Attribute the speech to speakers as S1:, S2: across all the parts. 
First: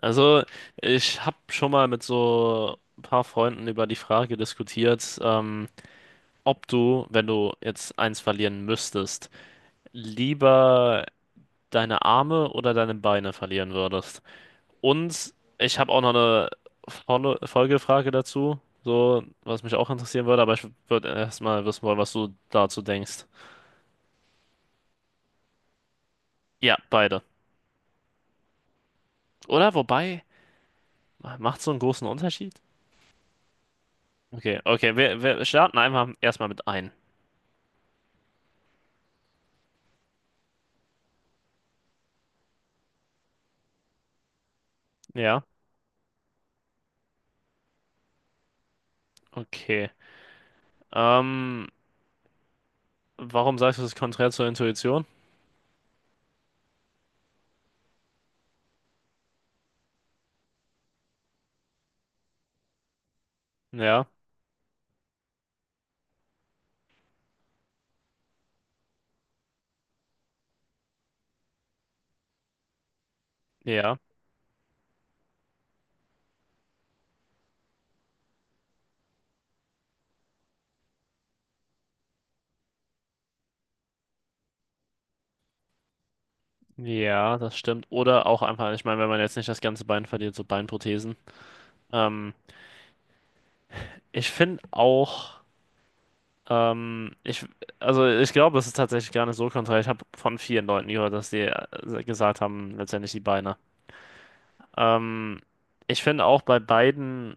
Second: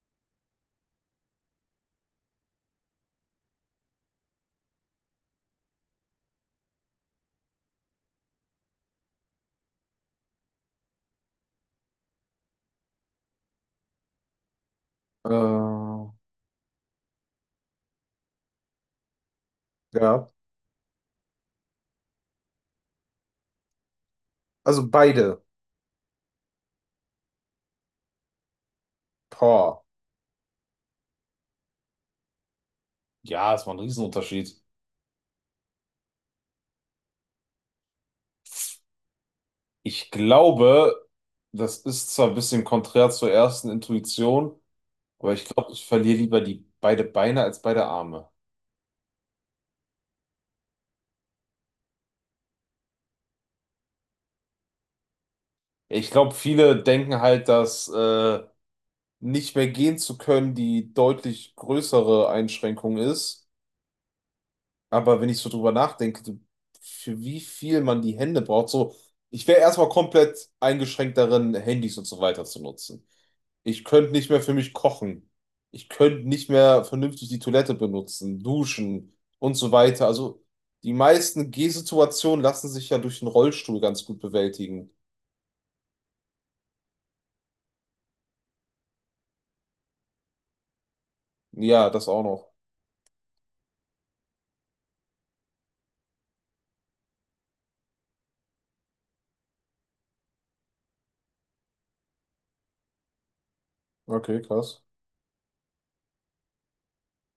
S1: Also, ich habe schon mal mit so ein paar Freunden über die Frage diskutiert, ob du, wenn du jetzt eins verlieren müsstest, lieber deine Arme oder deine Beine verlieren würdest. Und ich habe
S2: Äh,
S1: auch noch eine Folgefrage dazu, so was mich auch interessieren
S2: ja,
S1: würde, aber ich würde erstmal wissen wollen, was du dazu denkst.
S2: also beide.
S1: Ja, beide. Oder
S2: Boah.
S1: wobei, macht so einen großen Unterschied?
S2: Ja, es war ein
S1: Okay,
S2: Riesenunterschied.
S1: okay, wir starten einfach erstmal mit ein.
S2: Ich glaube, das ist zwar ein bisschen konträr zur ersten Intuition, aber
S1: Ja,
S2: ich glaube, ich verliere lieber die beide Beine als beide Arme.
S1: okay. Ähm, warum sagst du das ist konträr zur Intuition?
S2: Ich glaube, viele denken halt, dass nicht mehr gehen zu können die deutlich größere Einschränkung ist.
S1: Ja,
S2: Aber wenn ich so drüber nachdenke, für wie viel man die Hände braucht, so, ich wäre erstmal komplett eingeschränkt darin, Handys und so weiter zu nutzen. Ich
S1: ja,
S2: könnte nicht mehr für mich kochen. Ich könnte nicht mehr vernünftig die Toilette benutzen, duschen und so weiter. Also die meisten Gehsituationen lassen sich ja durch den Rollstuhl ganz gut bewältigen.
S1: ja, das stimmt. Oder auch einfach, ich meine, wenn man jetzt nicht das ganze Bein verliert, so Beinprothesen.
S2: Ja, das auch
S1: Ähm,
S2: noch.
S1: ich finde auch, ich, also ich glaube, das ist tatsächlich gar nicht so konträr. Ich habe von vielen Leuten gehört, dass die gesagt haben, letztendlich die Beine.
S2: Okay, krass.
S1: Ähm, ich finde auch bei beiden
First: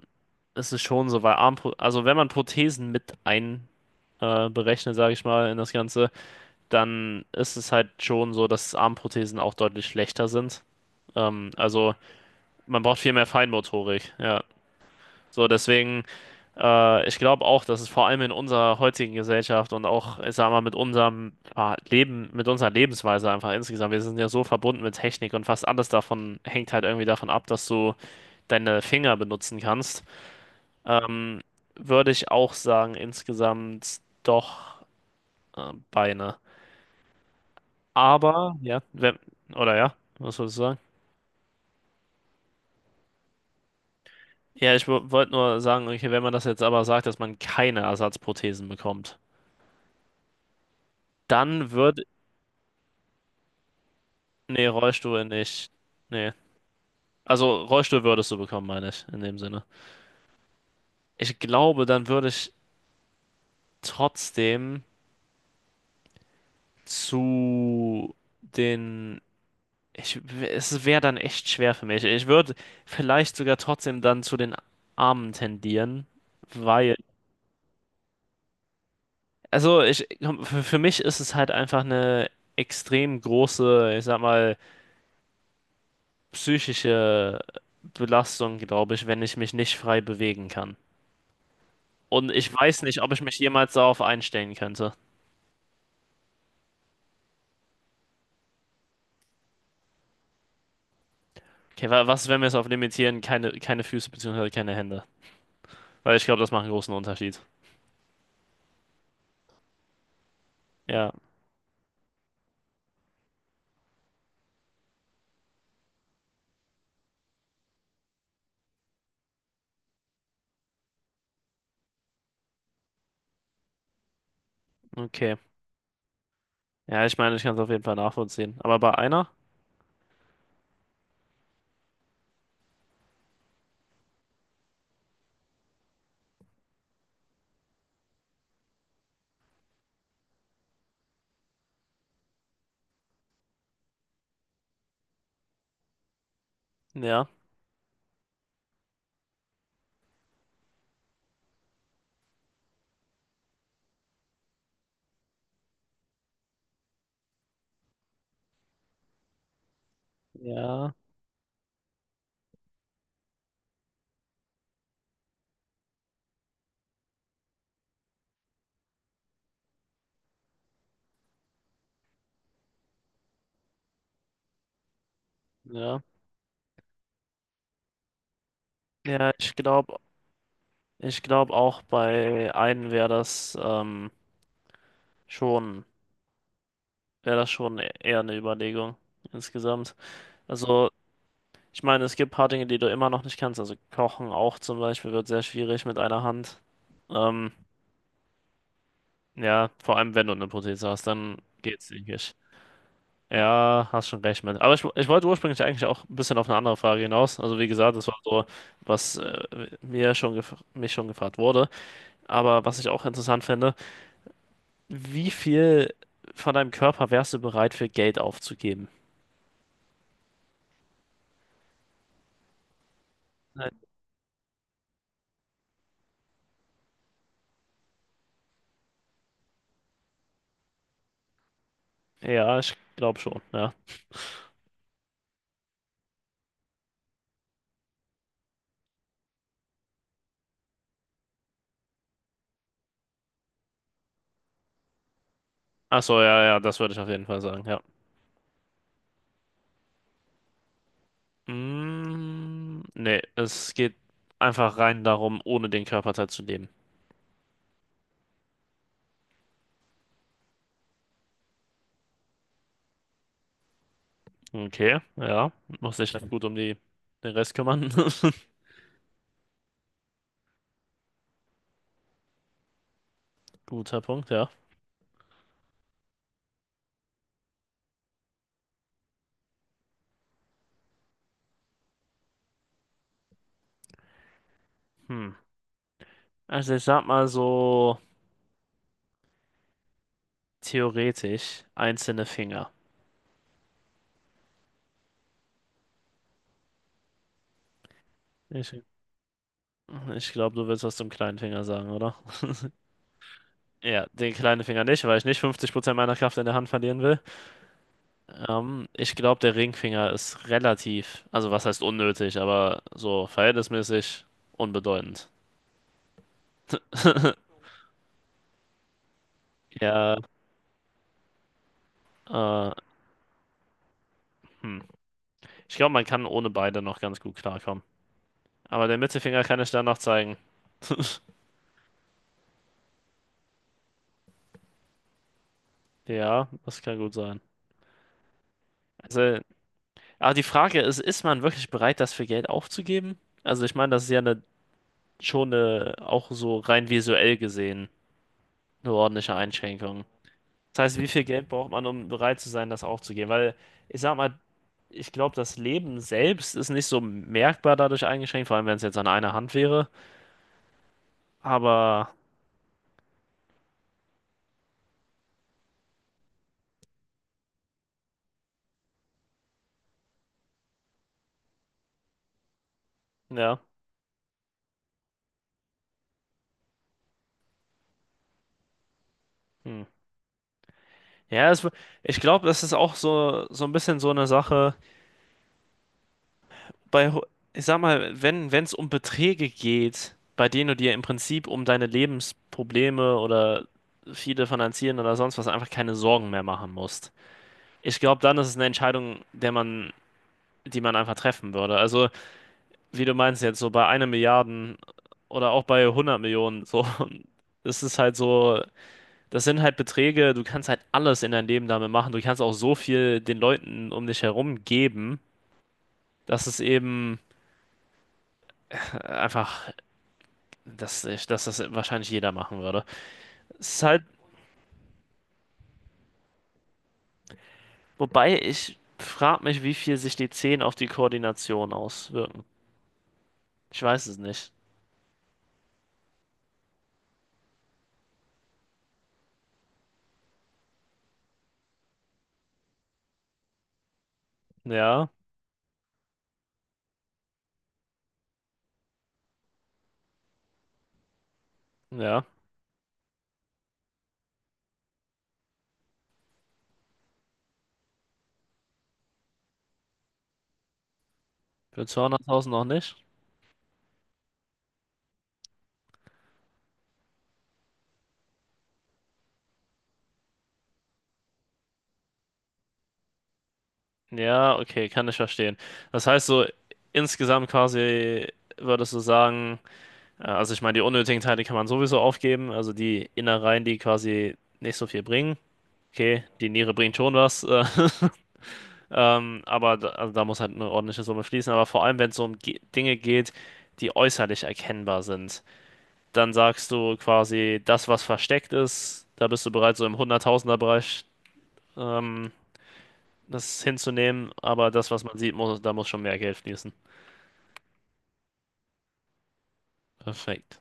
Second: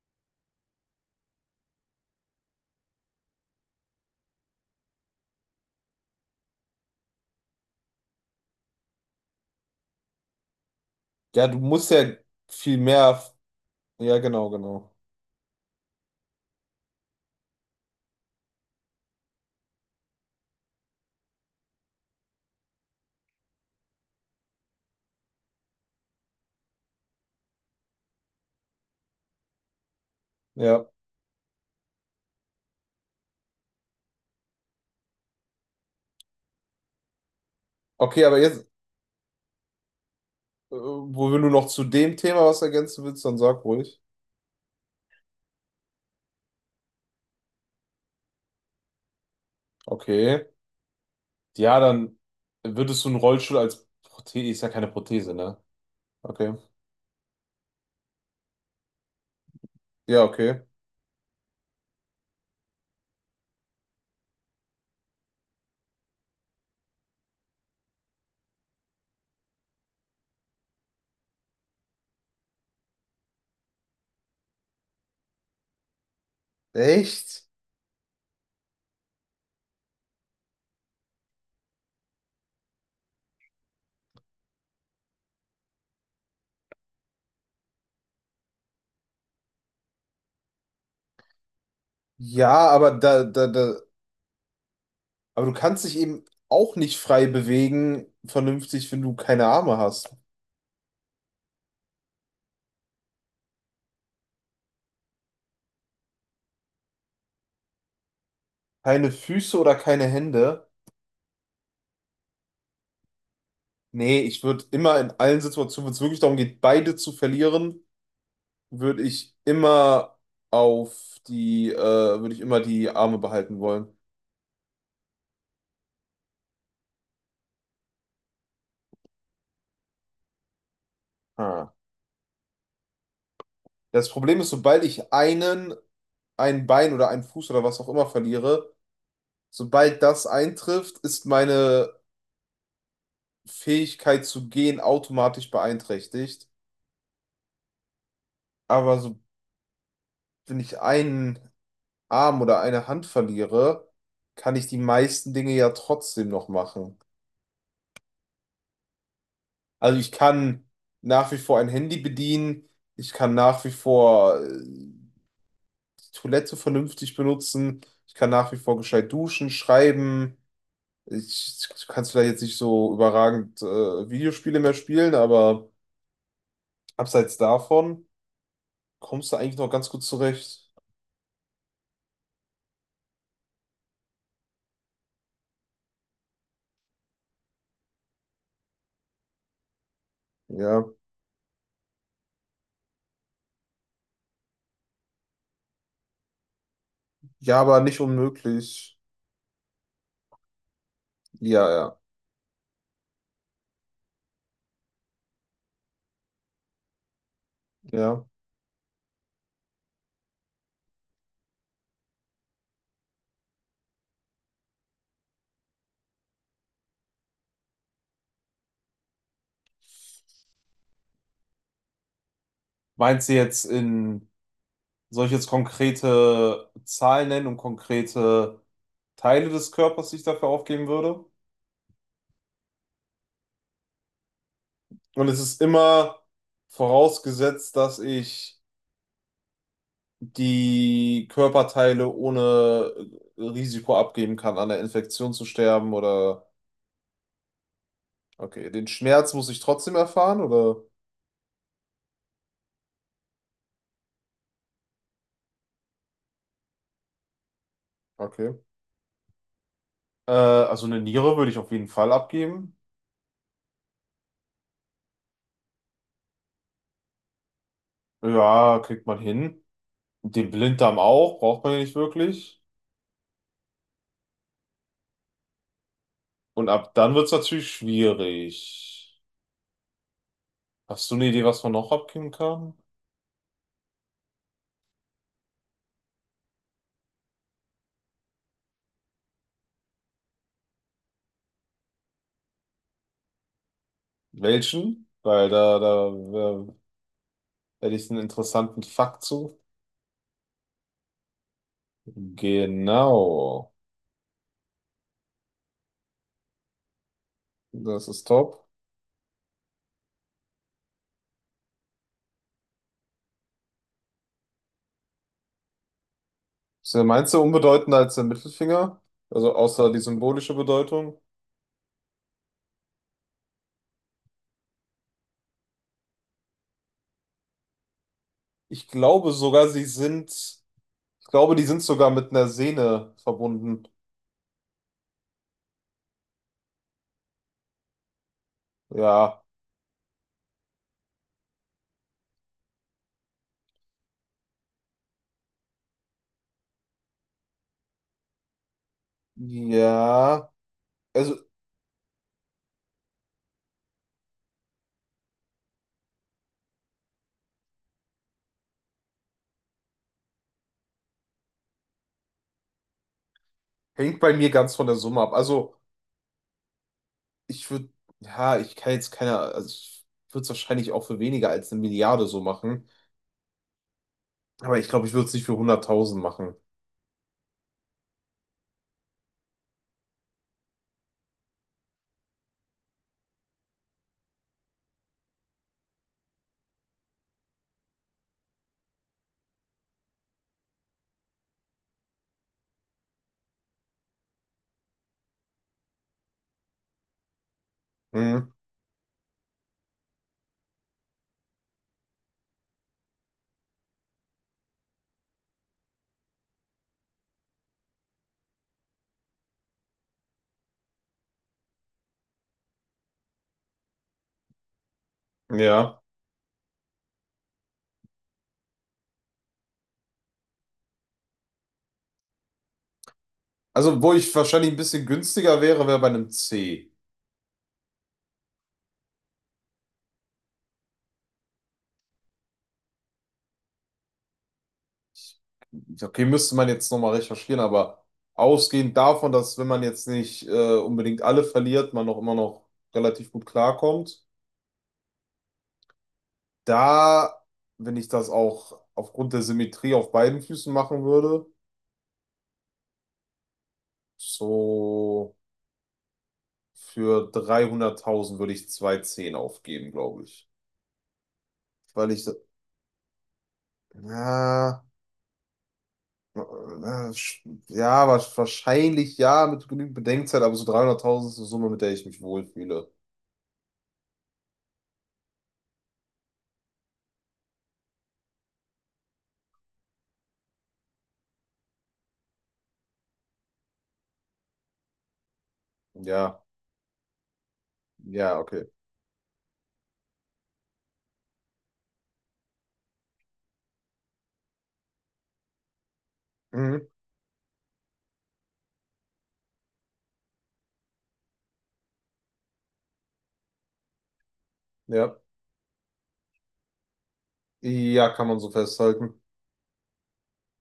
S1: ist es schon so, weil Armpro also wenn man Prothesen mit ein berechnet, sage ich mal, in das Ganze. Dann ist es halt schon so, dass Armprothesen auch deutlich schlechter sind.
S2: Ja,
S1: Ähm,
S2: du musst
S1: also
S2: ja viel
S1: man braucht viel
S2: mehr.
S1: mehr Feinmotorik,
S2: Ja,
S1: ja.
S2: genau, genau.
S1: So, deswegen, ich glaube auch, dass es vor allem in unserer heutigen Gesellschaft und auch, ich sag mal, mit unserem Leben, mit unserer Lebensweise einfach insgesamt, wir sind ja so verbunden mit Technik und fast alles davon hängt halt irgendwie davon ab, dass du deine Finger benutzen kannst.
S2: Ja.
S1: Ähm, würde ich auch sagen, insgesamt doch Beine.
S2: Okay, aber
S1: Aber,
S2: jetzt,
S1: ja, wenn, oder ja, was soll ich sagen?
S2: wo wenn du noch zu dem Thema was ergänzen willst, dann sag ruhig.
S1: Ja, ich wollte nur sagen, okay, wenn man das jetzt aber sagt, dass man keine Ersatzprothesen bekommt,
S2: Okay.
S1: dann
S2: Ja,
S1: wird,
S2: dann würdest du einen Rollstuhl als Prothese, ist
S1: nee,
S2: ja keine
S1: Rollstuhl
S2: Prothese, ne?
S1: nicht, nee.
S2: Okay.
S1: Also Rollstuhl würdest du bekommen, meine ich, in dem Sinne.
S2: Ja, okay.
S1: Ich glaube, dann würde ich trotzdem zu den, ich, es wäre dann echt schwer für mich. Ich würde vielleicht sogar trotzdem dann zu den Armen tendieren, weil
S2: Echt?
S1: also ich, für mich ist es halt einfach eine extrem große, ich sag mal, psychische Belastung, glaube ich, wenn ich mich nicht frei bewegen kann. Und ich
S2: Ja,
S1: weiß
S2: aber
S1: nicht, ob ich
S2: da,
S1: mich
S2: da,
S1: jemals
S2: da,
S1: darauf einstellen könnte.
S2: aber du kannst dich eben auch nicht frei bewegen, vernünftig, wenn du keine Arme hast.
S1: Okay, was, wenn wir es auf limitieren? Keine Füße beziehungsweise keine Hände. Weil ich glaube, das macht einen großen Unterschied.
S2: Keine Füße oder keine Hände.
S1: Ja,
S2: Nee, ich würde immer in allen Situationen, wenn es wirklich darum geht, beide zu verlieren, würde ich immer auf die, äh, würde ich immer die Arme behalten wollen.
S1: okay. Ja, ich meine, ich kann es auf jeden Fall nachvollziehen. Aber bei einer?
S2: Ah. Das Problem ist, sobald ich ein Bein oder einen Fuß oder was auch immer verliere, sobald das eintrifft, ist meine Fähigkeit zu gehen automatisch beeinträchtigt.
S1: Ja.
S2: Aber so, wenn ich einen Arm oder eine Hand verliere, kann ich die meisten Dinge ja trotzdem noch machen. Also ich kann
S1: Ja,
S2: nach wie vor ein Handy bedienen, ich kann nach wie vor die Toilette vernünftig benutzen, ich kann nach wie vor gescheit duschen, schreiben. Ich kann vielleicht jetzt nicht so überragend Videospiele mehr spielen, aber
S1: ja.
S2: abseits davon
S1: Ja,
S2: kommst du eigentlich noch ganz gut zurecht.
S1: ich glaube auch bei einem wäre das schon. Wäre das schon eher eine Überlegung insgesamt.
S2: Ja.
S1: Also, ich meine, es gibt ein paar Dinge, die du immer noch nicht kannst. Also Kochen auch zum Beispiel wird sehr schwierig mit einer Hand. Ähm,
S2: Ja, aber nicht unmöglich.
S1: ja, vor allem wenn du eine Prothese hast, dann
S2: Ja,
S1: geht's,
S2: ja,
S1: denke ich. Ja, hast schon recht mit. Aber ich wollte ursprünglich eigentlich auch ein bisschen auf eine andere Frage hinaus. Also wie gesagt, das war
S2: ja.
S1: so, was mir schon gef mich schon gefragt wurde. Aber was ich auch interessant finde, wie viel von deinem Körper wärst du bereit für Geld aufzugeben?
S2: Meinst du jetzt
S1: Nein.
S2: soll ich jetzt konkrete Zahlen nennen und konkrete Teile des Körpers, die ich dafür aufgeben würde?
S1: Ja, ich glaube schon, ja.
S2: Und es ist immer vorausgesetzt, dass ich die Körperteile ohne Risiko abgeben kann, an der Infektion zu sterben
S1: Ach so, ja,
S2: oder,
S1: ja, das würde ich auf jeden Fall sagen, ja.
S2: okay, den Schmerz muss ich trotzdem erfahren oder,
S1: Mm, nee, es geht einfach rein darum, ohne den Körperteil zu leben.
S2: okay. Also eine Niere würde ich auf jeden Fall abgeben.
S1: Okay, ja. Muss sich dann gut um die, den Rest kümmern.
S2: Ja, kriegt man hin. Den Blinddarm auch, braucht man ja nicht wirklich.
S1: Guter Punkt, ja.
S2: Und ab dann wird es natürlich schwierig. Hast du eine Idee, was man noch abgeben kann?
S1: Hm. Also ich sag mal so theoretisch einzelne Finger.
S2: Welchen? Weil hätte ich einen
S1: Ich,
S2: interessanten Fakt zu.
S1: ich glaube, du willst was zum kleinen Finger sagen, oder?
S2: Genau.
S1: Ja, den kleinen Finger nicht, weil ich nicht 50% meiner Kraft in der Hand verlieren will.
S2: Das ist top.
S1: Ich glaube, der Ringfinger ist relativ, also was heißt unnötig, aber so verhältnismäßig unbedeutend.
S2: Ist der meinst du unbedeutender als der Mittelfinger? Also außer die
S1: Ja,
S2: symbolische Bedeutung?
S1: äh, hm. Ich glaube, man kann ohne beide noch ganz gut klarkommen. Aber
S2: Ich
S1: der
S2: glaube
S1: Mittelfinger kann
S2: sogar,
S1: ich dann
S2: sie
S1: noch
S2: sind,
S1: zeigen.
S2: ich glaube, die sind sogar mit einer Sehne verbunden.
S1: Ja, das kann gut sein. Also,
S2: Ja.
S1: aber die Frage ist, ist man wirklich bereit, das für Geld aufzugeben? Also ich meine, das ist ja eine, schon eine, auch so rein visuell gesehen, eine ordentliche Einschränkung.
S2: Ja.
S1: Das heißt, wie viel
S2: Also
S1: Geld braucht man, um bereit zu sein, das aufzugeben? Weil, ich sag mal, ich glaube, das Leben selbst ist nicht so merkbar dadurch eingeschränkt, vor allem wenn es jetzt an einer Hand wäre. Aber
S2: hängt bei mir ganz von der Summe ab. Also. Ich würde, ja, ich kann jetzt keine, also ich würde es wahrscheinlich auch für weniger als eine Milliarde so machen.
S1: ja.
S2: Aber ich glaube, ich würde es nicht für 100.000 machen.
S1: Hm. Ja, es, ich glaube, das ist auch so, so ein bisschen so eine Sache. Bei, ho- ich sag mal, wenn es um Beträge geht, bei denen du dir im Prinzip um deine Lebensprobleme oder viele finanzieren oder sonst was einfach keine Sorgen mehr machen musst. Ich glaube, dann ist
S2: Hm,
S1: es eine Entscheidung, der man, die man einfach treffen würde. Also wie du meinst jetzt, so bei einer Milliarden oder auch bei 100 Millionen, so, das ist halt so, das sind halt Beträge, du kannst halt alles in deinem Leben damit machen, du kannst auch so viel den Leuten um dich herum geben,
S2: ja.
S1: dass es eben äh, einfach, dass das wahrscheinlich jeder machen würde. Es ist
S2: Also,
S1: halt,
S2: wo ich wahrscheinlich ein bisschen günstiger wäre, wäre bei einem C.
S1: wobei ich frage mich, wie viel sich die 10 auf die Koordination auswirken. Ich weiß es nicht.
S2: Ja, okay, müsste man jetzt nochmal recherchieren, aber ausgehend davon, dass wenn man jetzt nicht unbedingt alle verliert, man noch immer noch relativ gut klarkommt,
S1: Ja,
S2: da, wenn ich das auch aufgrund der Symmetrie auf beiden Füßen machen würde,
S1: ja,
S2: so. Für 300.000 würde ich zwei Zehn aufgeben, glaube ich.
S1: für
S2: Weil ich,
S1: 200.000 noch nicht.
S2: na, äh, ja, wahrscheinlich ja, mit genügend Bedenkzeit, aber so 300.000 ist eine Summe, mit der ich mich wohlfühle.
S1: Ja, okay, kann ich verstehen. Das heißt so, insgesamt quasi würdest du sagen, also ich meine, die unnötigen Teile kann man sowieso aufgeben, also die Innereien, die quasi nicht so viel bringen. Okay,
S2: Ja,
S1: die Niere bringt schon was,
S2: ja, okay.
S1: aber da, also da muss halt eine ordentliche Summe fließen. Aber vor allem, wenn es so um Ge Dinge geht, die äußerlich erkennbar sind, dann sagst
S2: Mhm,
S1: du quasi, das, was versteckt ist, da bist du bereit, so im Hunderttausender-Bereich ähm, das hinzunehmen, aber das, was man
S2: ja,
S1: sieht, da muss schon mehr Geld fließen.
S2: ja, kann man so festhalten.
S1: Perfekt.